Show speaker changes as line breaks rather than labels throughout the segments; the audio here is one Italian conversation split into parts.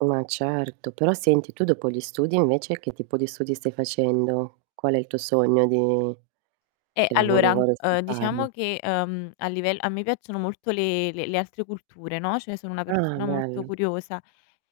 Ma certo, però senti, tu dopo gli studi invece che tipo di studi stai facendo? Qual è il tuo sogno di
Eh,
che lavoro
allora,
vorresti
uhm,
fare?
diciamo che, uhm, a livel a me piacciono molto le le altre culture, no, cioè sono una
Ah,
persona molto
bello.
curiosa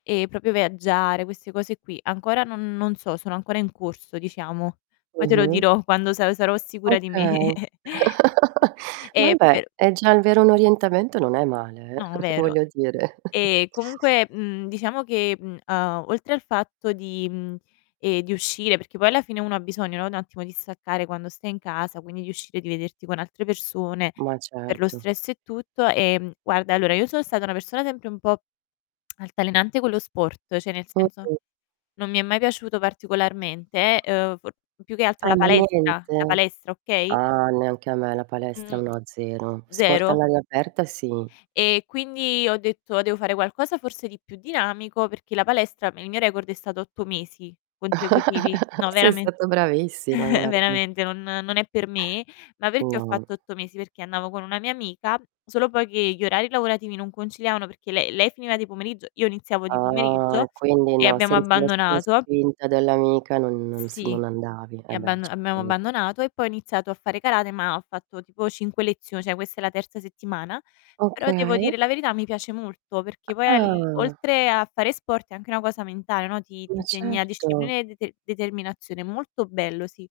e proprio viaggiare, queste cose qui. Ancora non non so, sono ancora in corso diciamo. Poi te lo
Mh-mh.
dirò quando sa sarò sicura di me.
Okay.
E
Vabbè,
pero
è già avere un
Sì.
orientamento non è male, eh,
No, vero.
voglio dire.
Ehm, comunque, mhmm, diciamo che, mhmm, a oltre al fatto di, mhmm, ehm, di uscire, perché poi alla fine uno ha bisogno, no, un attimo di staccare quando stai in casa, quindi di uscire, di vederti con altre persone,
Ma
per lo
certo.
stress e tutto, ehm, guarda, allora io sono stata una persona sempre un po', altalenante con lo sport, cioè nel senso
Mh-mh.
non mi è mai piaciuto particolarmente, eh, uhm, p più che altro
Ah,
la
ma
palestra la
niente?
palestra, okay.
Ah, neanche a me la palestra,
Mh,
no zero; sport
zero
all'aria aperta sì.
E quindi ho detto: "Devo fare qualcosa forse di più dinamico." Perché la palestra, il mio record è stato 8 mesi, consecutivi. No,
Sei
verame
stata bravissima, guarda.
veramente, non non è per me, ma perché ho
No.
fatto 8 mesi? Perché andavo con una mia amica, solo poi che gli orari lavorativi non conciliavano, perché lei lei finiva di pomeriggio, io iniziavo di
Ah
pomeriggio
e quindi
e
no,
abbiamo
senza lo la
abbandonato.
spinta dell'amica, non, si
Sì,
non andavi. Eh, beh,
abbam
ci
abbiamo
credo.
abbandonato e poi ho iniziato a fare karate, ma ho fatto tipo 5 lezio cioè questa è la terza settimana, però devo
Okay.
dire la verità, mi piace molto, perché poi al
Ah.
oltre a fare sport, è anche una cosa mentale, no, ti ti
Ma
insegna
certo.
disciplina e dete determinazione, è molto bello, sì.